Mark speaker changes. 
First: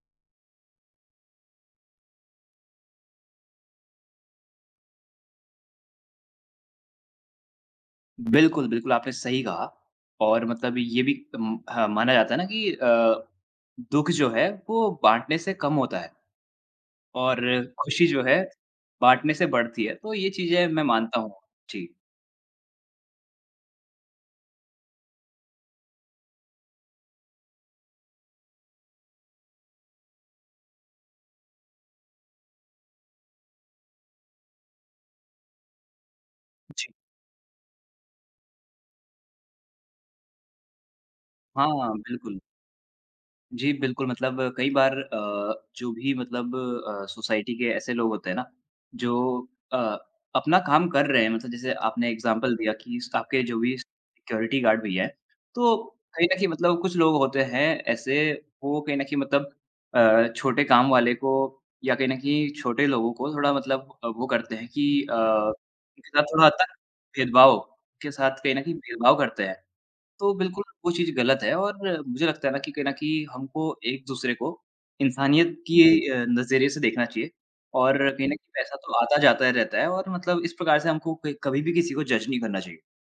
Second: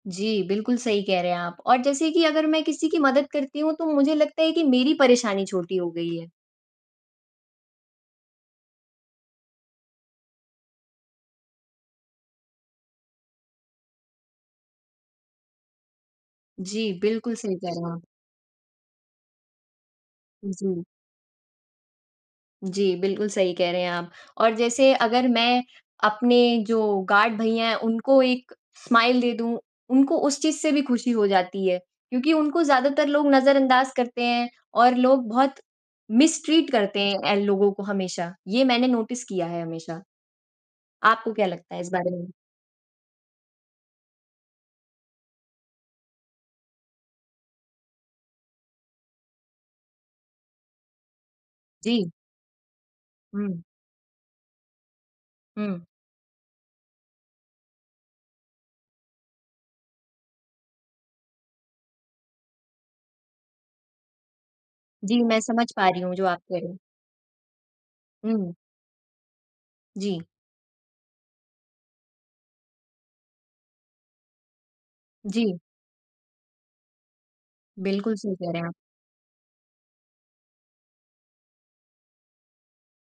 Speaker 1: जी। बिल्कुल सही कह रहे हैं आप और जैसे कि अगर मैं किसी की मदद करती हूँ तो मुझे लगता है कि मेरी परेशानी छोटी हो गई है।
Speaker 2: बिल्कुल, बिल्कुल। आपने सही कहा और मतलब ये भी अम, ह माना जाता है ना कि अ, दु:ख जो है वो बाँटने से कम होता है।
Speaker 1: जी, बिल्कुल
Speaker 2: और
Speaker 1: सही कह रहे हैं आप।
Speaker 2: खुशी जो है बाँटने से बढ़ती है। तो ये चीज़ें
Speaker 1: जी।
Speaker 2: मैं मानता हूँ। जी।
Speaker 1: जी। बिल्कुल, सही कह रहे हैं आप और जैसे अगर मैं अपने जो गार्ड भैया हैं उनको एक स्माइल दे दूँ, उनको उस चीज़ से भी खुशी हो जाती है। क्योंकि उनको ज़्यादातर लोग नज़र अंदाज़ करते हैं और लोग बहुत मिस्ट्रीट
Speaker 2: जी।
Speaker 1: करते हैं इन लोगों को हमेशा, ये मैंने नोटिस किया है हमेशा। आपको क्या लगता है इस
Speaker 2: हाँ,
Speaker 1: बारे में?
Speaker 2: बिल्कुल। जी बिल्कुल। मतलब कई बार अ, जो भी मतलब अ, सोसाइटी के ऐसे लोग होते हैं ना, जो अ, अपना काम कर रहे हैं, मतलब जैसे आपने
Speaker 1: जी।
Speaker 2: इग्ज़ैम्पल दिया कि स्टाफ़ जो
Speaker 1: हुँ।
Speaker 2: भी सिक्युरिटी गार्ड भैया हैं, तो
Speaker 1: हुँ।
Speaker 2: कहीं न कहीं मतलब कुछ लोग होते हैं ऐसे, वो कहीं न कहीं मतलब अ, छोटे काम वाले को या कहीं न कहीं छोटे लोगों को थोड़ा मतलब अ, वो करते हैं कि अ,
Speaker 1: जी, मैं समझ पा रही
Speaker 2: उनके
Speaker 1: हूँ
Speaker 2: साथ
Speaker 1: जो आप
Speaker 2: थोड़ा हद
Speaker 1: कह रहे
Speaker 2: तक
Speaker 1: हो।
Speaker 2: भेदभाव के साथ
Speaker 1: हुँ।
Speaker 2: कहीं न कहीं भेदभाव करते हैं।
Speaker 1: जी।
Speaker 2: तो बिल्कुल वो चीज़ ग़लत है और मुझे लगता है ना कि कहीं न कहीं हमको एक-दूसरे को
Speaker 1: जी।
Speaker 2: इंसानियत कि अ, नज़रिए से देखना चाहिए। और
Speaker 1: बिल्कुल,
Speaker 2: कहीं न
Speaker 1: सही कह
Speaker 2: कहीं
Speaker 1: रहे हैं आप।
Speaker 2: पैसा तो आता जाता रहता है और मतलब इस प्रकार से हमको क कभी भी किसी को जज नहीं करना चाहिए।